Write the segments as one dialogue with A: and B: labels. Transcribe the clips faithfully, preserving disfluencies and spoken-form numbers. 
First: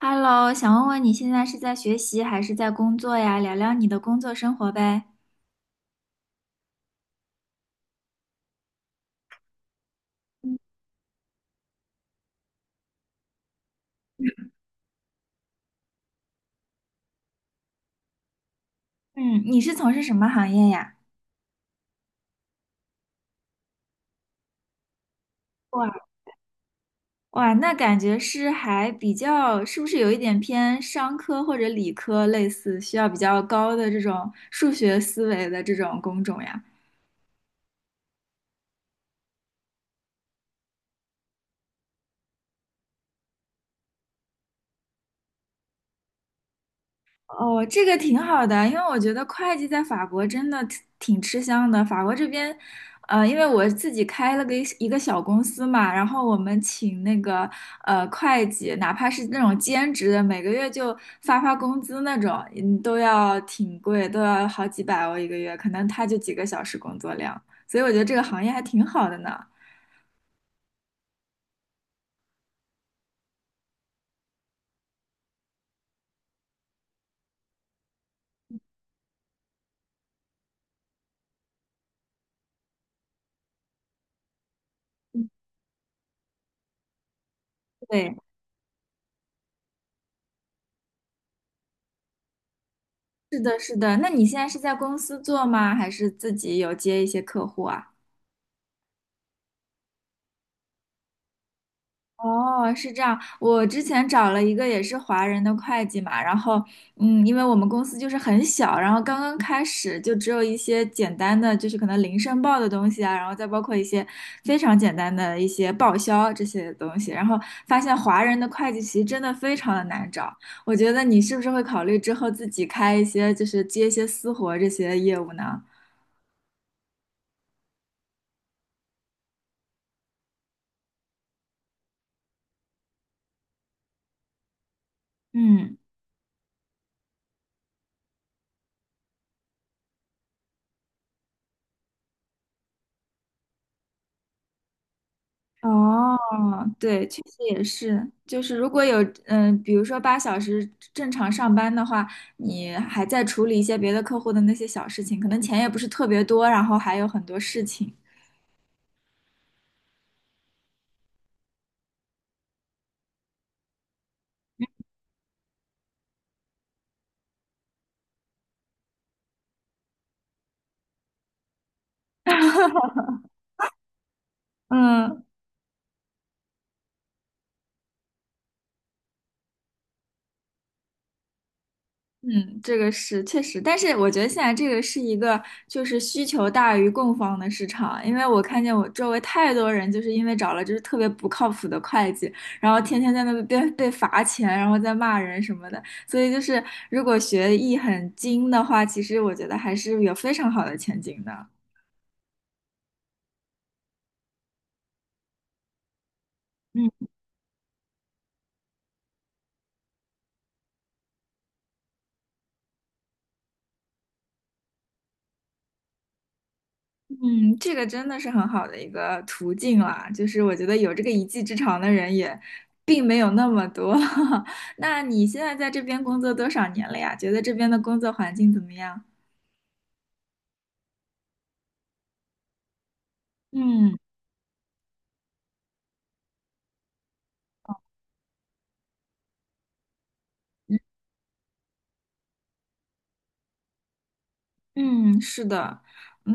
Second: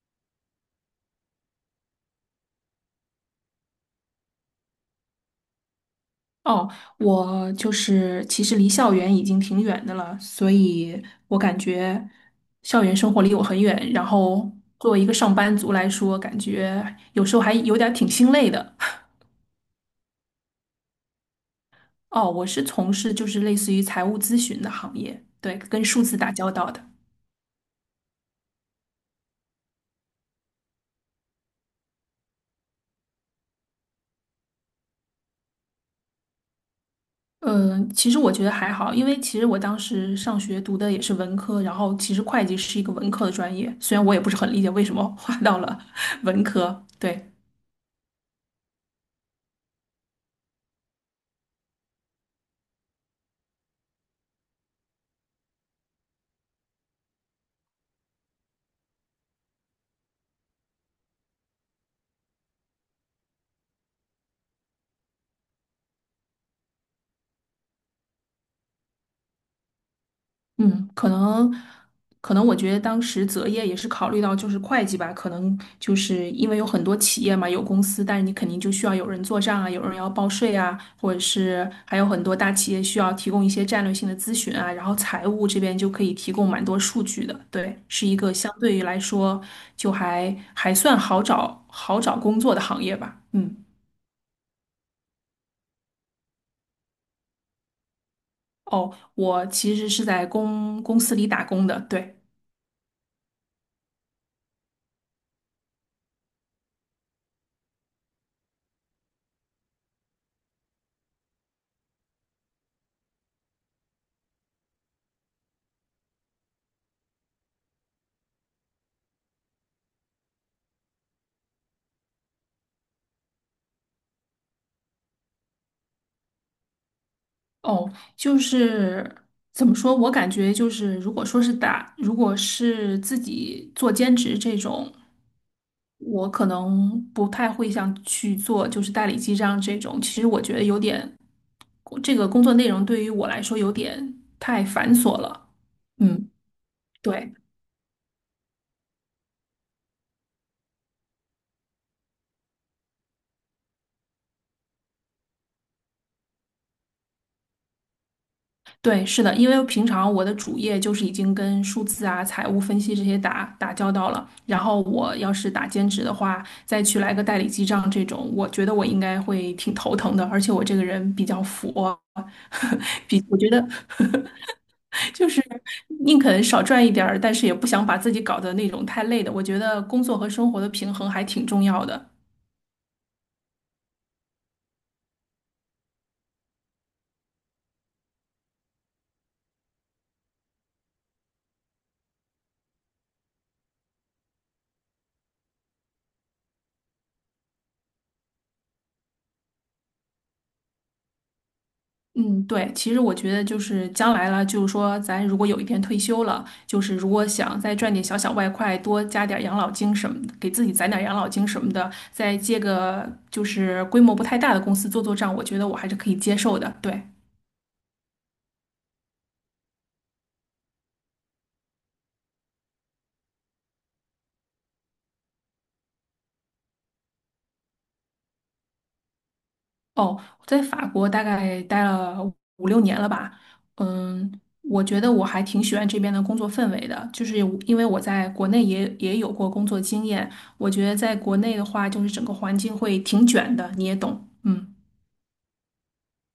A: Hello，想问问你现在是在学习还是在工作呀？聊聊你的工作生活呗。
B: 哦，我就是其实离校园已经挺远的了，所以我感觉校园生活离我很远。然后作为一个上班族来说，感觉有时候还有点儿挺心累的。
A: 嗯，你是从事什么行业呀？
B: 哦，我是从事就是类似于财务咨询的行业，对，跟
A: 哇
B: 数字打交道的。
A: 哇，那感觉是还比较，是不是有一点偏商科或者理科类似，需要比较高的这种数学思维的这种工种呀？
B: 嗯，其实我觉得还好，因为其实我当时上学读的也是文科，然后其实会计是一个文科的专业，虽然我也不是很理解为什么划到了 文科，对。
A: 哦，这个挺好的，因为我觉得会计在法国真的挺挺吃香的。法国这边，呃，因为我自己开了个一个小公司嘛，然后我们请那个呃会计，哪怕是那种兼职的，每个月就发发工资那种，嗯，都要挺贵，都要好几百欧一个月，可能他就几个小时工作量，所以我觉得这个行业还挺好的呢。
B: 嗯，可能，可能我觉得当时择业也是考虑到就是会计吧，可能就是因为有很多企业嘛，有公司，但是你肯定就需要有人做账啊，有人要报税啊，或者是还有很多大企业需要提供一些战略性的咨询啊，然后财务这边就可以提供蛮多数据的，对，是
A: 对，
B: 一个相对于来说就还还算好找好找工作的行业吧，
A: 是
B: 嗯，
A: 的，是的。那你现在是在公司做吗？还是自己有接一些客户啊？
B: 哦，我其实是在公公司里打工的，对。
A: 哦，是这样。我之前找了一个也是华人的会计嘛，然后，嗯，因为我们公司就是很小，然后刚刚开始就只有一些简单的，就是可能零申报的东西啊，然后再包括一些非常简单的一些报销这些东西，然后发现华人的会计其实真的非常的难找。我觉得你是不是会考虑之后自己开一些，就是接一些私活这些业务呢？
B: 哦，就是怎么说，我感觉就是，如果说是打，如果是自己做兼职这种，
A: 嗯。
B: 我可能不太会想去做，就是代理记账这种。其实我觉得有点，这个工作内容对于我来说有点太繁琐了。
A: 哦，
B: 嗯，
A: 对，确实
B: 对。
A: 也是，就是如果有，嗯、比如说八小时正常上班的话，你还在处理一些别的客户的那些小事情，可能钱也不是特别多，然后还有很多事情。
B: 对，是的，因为平常我的主业就是已经跟数字啊、财务分析这些打打交道了，然后我要是打兼职的话，再去来个代理记账这种，我觉得我应该会挺头疼的，而且我这个人比较佛，比我觉得
A: 嗯。
B: 就是宁肯少赚一点儿，但是也不想把自己搞得那种太累的，我觉得工作和生活的平衡还挺重要的。
A: 嗯，这个是确实，但是我觉得现在这个是一个就是需求大于供方的市场，因为我看见我周围太多人就是因为找了就是特别不靠谱的会计，然后天天在那边被罚钱，然后在骂人什么的，所以就是如果学艺很精的话，其实我觉得还是有非常好的前景的。
B: 嗯，对，其实我觉得就是将来了，就是说咱如果有一天退休了，就是
A: 嗯。
B: 如果想再赚点小小外快，多加点养老金什么的，给自己攒点养老金什么的，再接个就是规模不太大的公司做做账，我觉得我还是可以接受的。对，
A: 嗯，这个真的是很好的一个途径啦，就是我觉得有这个一技之长的人也并没有那么多。那你现在在这边工作多少年了呀？觉得这边的工作环境怎么样？
B: 哦，我在法国大概待了五六年了吧，
A: 嗯。
B: 嗯，我觉得我还挺喜欢这边的工作氛围的，就是因为我在国内也也有过工作经验，我觉得在国内的话，就是整个环境会挺卷的，你也懂，嗯。
A: 嗯，是的，嗯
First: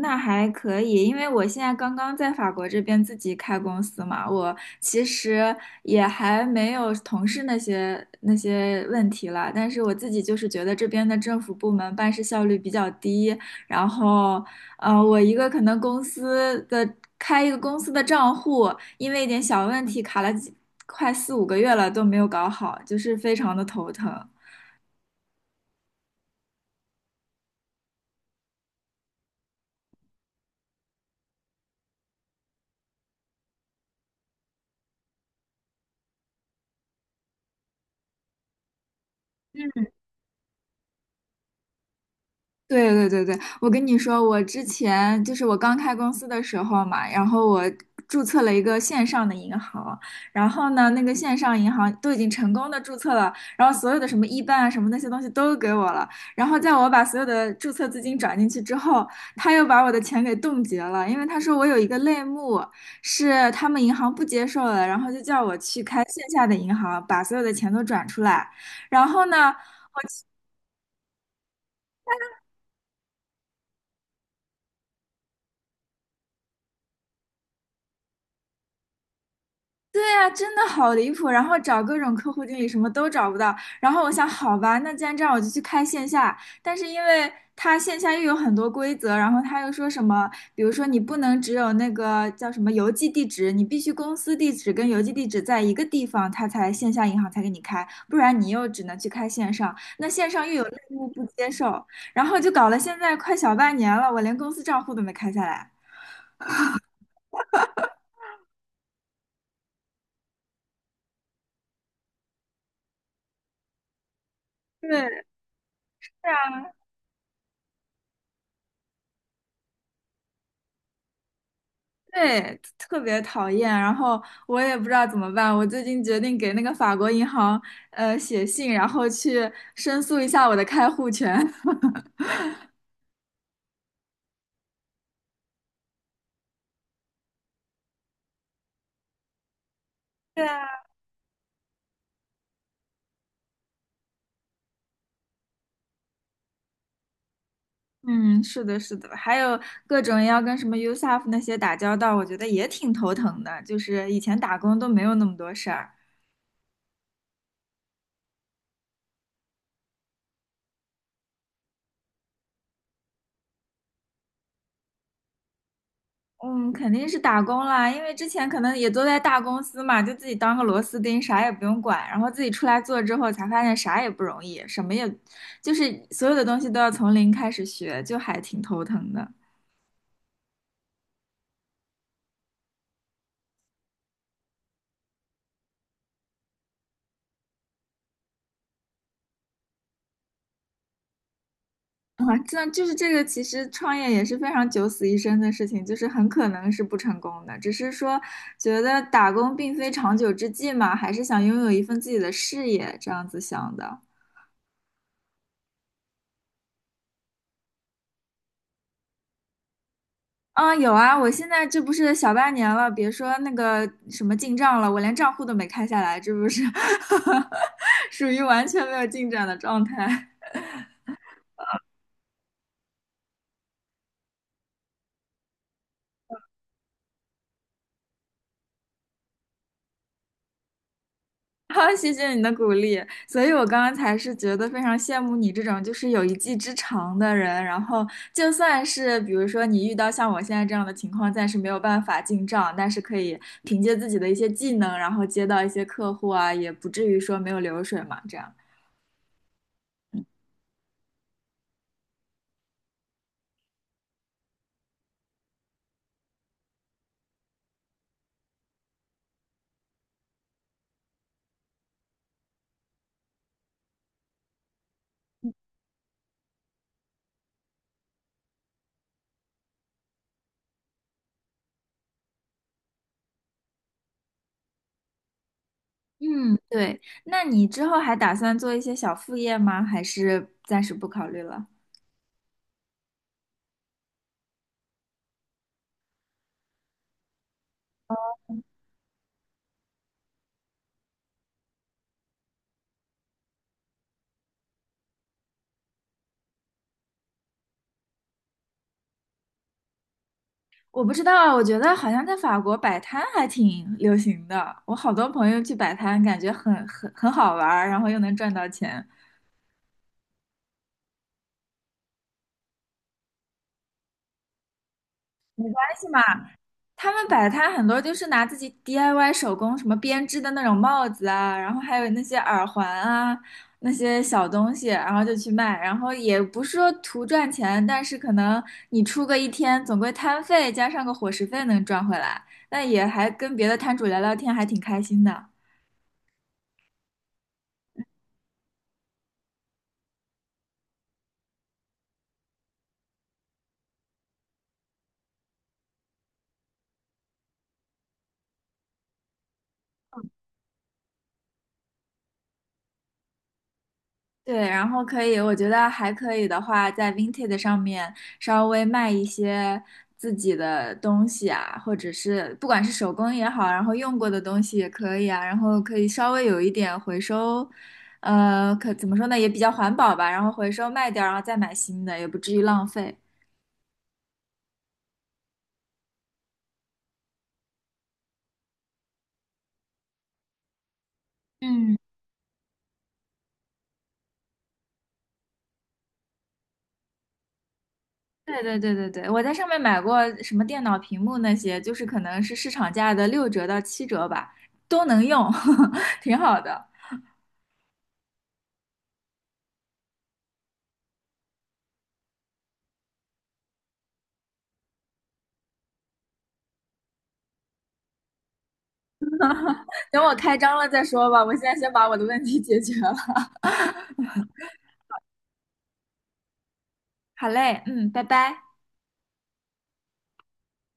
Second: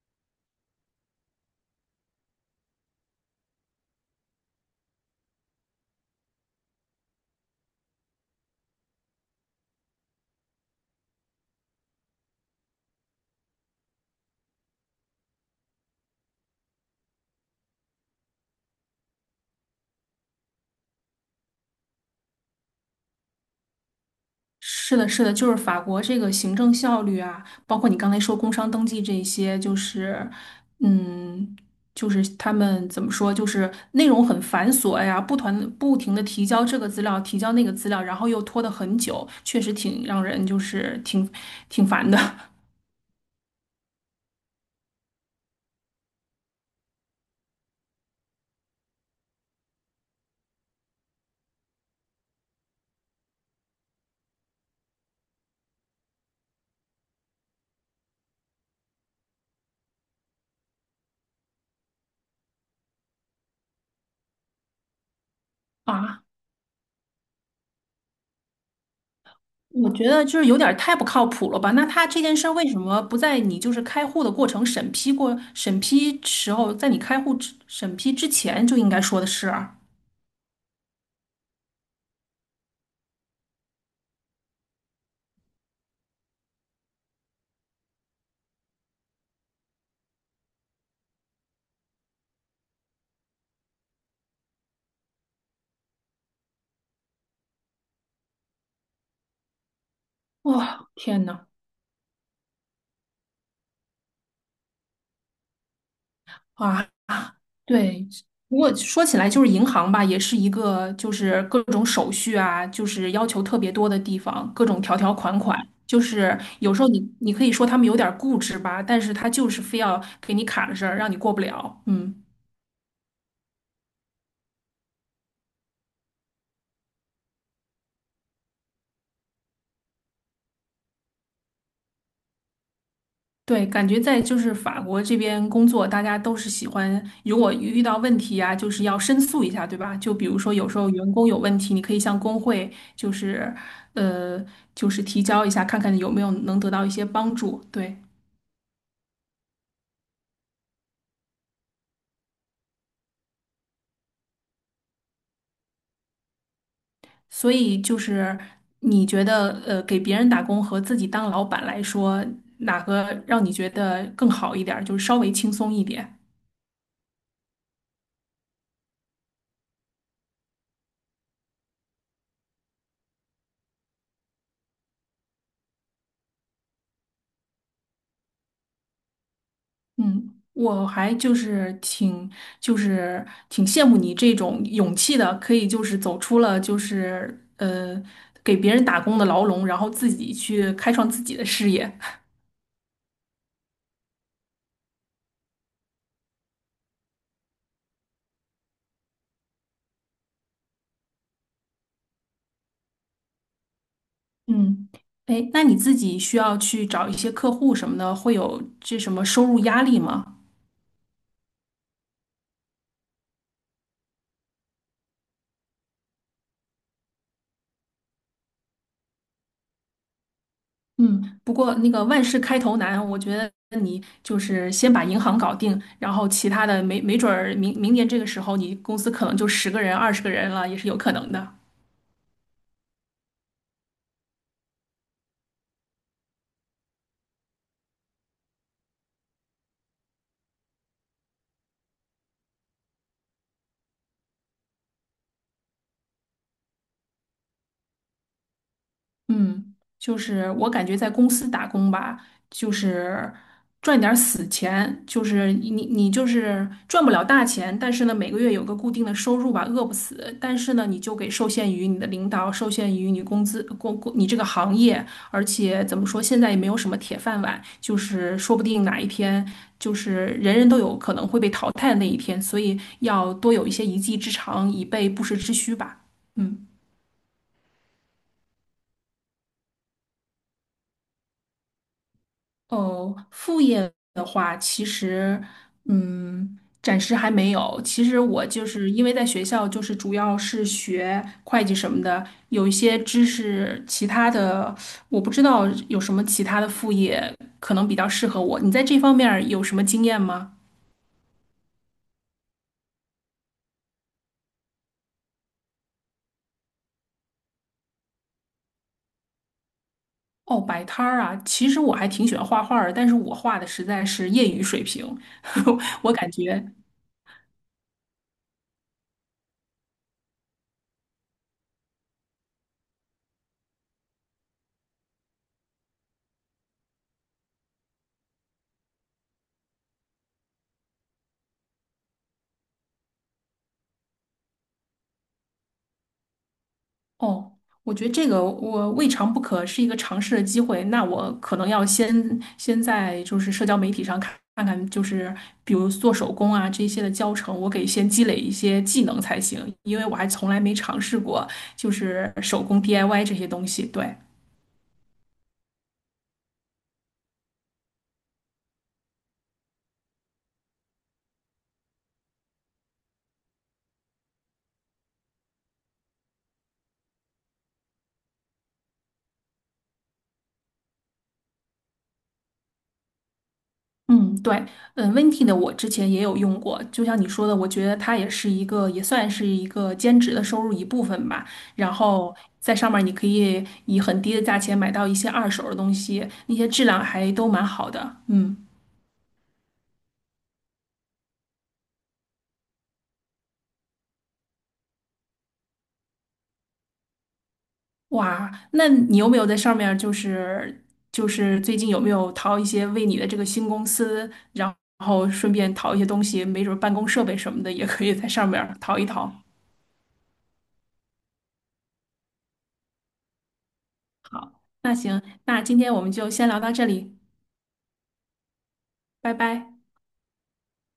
A: 那还可以，因为我现在刚刚在法国这边自己开公司嘛，我其实也还没有同事那些那些问题了，但是我自己就是觉得这边的政府部门办事效率比较低，然后，呃，我一个可能公司的开一个公司的账户，因为一点小问题卡了几快四五个月了都没有搞好，就是非常的头疼。
B: 是的，是的，就是法国这个行政效率啊，包括你刚才说工商登记这些，就是，嗯，就是他们怎么说，就是内容很繁琐呀，不团不停的提交这个资料，提交那个资料，然后又拖得很久，确实挺让人就是挺挺烦的
A: 对对对对，我跟你说，我之前就是我刚开公司的时候嘛，然后我注册了一个线上的银行，然后呢，那个线上银行都已经成功的注册了，然后所有的什么一办啊什么那些东西都给我了，然后在我把所有的注册资金转进去之后，他又把我的钱给冻结了，因为他说我有一个类目是他们银行不接受的，然后就叫我去 开线
B: 啊。
A: 下的银行，把所有的钱都转出来。然后呢？
B: 我觉得就是有点儿太不靠谱了吧？那他这件事儿为什么不在你就是开户的过程审批过审批时候，在你开户之审批之前就应该说的是啊？
A: 对呀，真的好离谱，然后找各种客户经理什么都找不到，然后我想，好吧，那既然这样，我就去开线下。但是因为他线下又有很多规则，然后他又说什么，比如说你不能只有那个叫什么邮寄地址，你必须公司地址跟邮寄地址在一个地方，他才线下银行才给你开，不然你又只能去开线上。那线上又有内
B: 哇、
A: 幕不
B: 天呐！
A: 接受，然后就搞了现在快小半年了，我连公司账户都没开下来。
B: 啊，对，不过说起来，就是银行吧，也是一个就是各种手续啊，就是要求特别多的地方，各种条条
A: 对，
B: 款款。就是
A: 啊。
B: 有时候你你可以说他们有点儿固执吧，但是他就是非要给你卡着事儿，让你过不了。嗯。
A: 对，特别讨厌，然后我也不知道怎么办。我最近决定给那个法国银行呃写信，然后去申诉一下我的开户权。
B: 对，感觉在就是法国这边工作，大家都是喜欢，如果遇到问题呀、就是要申诉一下，对吧？就比如
A: 对
B: 说
A: 啊，
B: 有时候员工有问题，你可以向工会，就是，呃，就是提交一下，看看有没有能得到一些帮助。对，
A: 嗯，是的，是的，还有各种要跟什么 U S A F 那些打交道，我觉得也挺头疼的。就是以前打工都没有那么多事儿。
B: 所以就是你觉得，呃，给别人打工和自己当老板来说，哪个让你觉得更好一点儿，就是稍微轻松一点？
A: 嗯，肯定是打工啦，因为之前可能也都在大公司嘛，就自己当个螺丝钉，啥也不用管，然后自己出来做之后，才发现啥也不容易，什么也，就是所有的东西都要从零开始学，就还挺头疼的。
B: 嗯，我还就是挺就是挺羡慕你这种勇气的，可以就是走出了就是呃给别人打工的牢笼，然后自己去开创自己的事业。
A: 啊，这就是这个，其实创业也是非常九死一生的事情，就是很可能是不成功的，只是说觉得打工并非长久之计嘛，还是想拥有一份自己的事业，这样子想的。
B: 嗯，哎，那你自己需要去找一些客户什么的，会有这什么收入压力吗？
A: 啊，有啊，我现在这不是小半年了，别说那个什么进账了，我连账户都没开下来，这不是 属于完全没有进展的状态。
B: 嗯，不过那个万事开头难，我觉得你就是先把银行搞定，然后其他的没没准儿明明年这个时候，你公司可能就十个人、二十个人了，也是有可能的。
A: 好，谢谢你的鼓励，所以我刚刚才是觉得非常羡慕你这种就是有一技之长的人，然后就算是比如说你遇到像我现在这样的情况，暂时没有办法进账，但是可以凭借自己的一些技能，然后接到一些客户啊，也不至于说没有流水嘛，这样。
B: 嗯，就是我感觉在公司打工吧，就是赚点儿死钱，就是你你就是赚不了大钱，但是呢每个月有个固定的收入吧，饿不死。但是呢，你就给受限于你的领导，受限于你工资工工你这个行业，而且怎么说，现在也没有什么铁饭碗，就是说不定哪一天就是人人都有可能会被淘汰的那一天，所以要多有一些一技之长，以备不时之需吧。
A: 嗯，
B: 嗯。
A: 对。那你之后还打算做一些小副业吗？还是暂时不考虑了？
B: 哦，副业的话，其实，嗯，暂时还没有。其实我就是因为在学校，就是主要是学会计什么的，有一些知识，其他的我不知道有什么其他的副业可能比较适合我。你在这方面儿有什么经验吗？
A: 我不知道啊，我觉得好像在法国摆摊还挺流行的。我好多朋友去摆摊，感觉很很很好玩儿然后又能赚到钱。
B: 哦，摆摊儿啊，其实我还挺喜欢画画儿的，但是我画的实在是业余水平，
A: 还 行
B: 我
A: 吧。
B: 感觉。
A: 他们摆摊很多就是拿自己 D I Y 手工什么编织的那种帽子啊，然后还有那些耳环啊，那些小东西，然后就去卖，然后也不是说图赚钱，但是可能你出个一天，总归摊费加上个伙食费能赚回来，那也还跟别的摊主聊聊天，还挺开心的。
B: 哦，我觉得这个我未尝不可是一个尝试的机会。那我可能要先先在就是社交媒体上看看看，就是比如做手工啊这些的教程，我给先积累一些技能才行，因为我还从来没尝试过就是手工 D I Y 这些东西。对。
A: 对，然后可以，我觉得还可以的话，在 Vinted 上面稍微卖一些自己的东西啊，或者是不管是手工也好，然后用过的东西也可以啊，然后可以稍微有一点回收，呃，可怎么说呢，也比较环保吧，然后回收卖掉，然后再买新的，也不至于浪费。
B: 嗯，对，嗯，Venti 的我之前也有用过，就像你说的，我觉得它也是一个，也算是一个兼职的收入一部分吧。然
A: 嗯，
B: 后在上面儿你可以以很低的价钱买到一些二手的东西，那些质量还都蛮好的。嗯，
A: 对对对对对，我在上面买过什么电脑屏幕那些，就是可能是市场价的六折到七折吧，都能用，挺好的。
B: 哇，那你有没有在上面儿就是就是最近有没有淘一些为你的这个新公司，然后顺便淘一些东西，没准儿办公设备什么的也可以在上面儿淘一淘。
A: 等我开张了再说吧，我现在先把我的问题解决了。
B: 好，那行，那今天我们就先聊到这里，
A: 好嘞，嗯，拜拜。
B: 拜拜。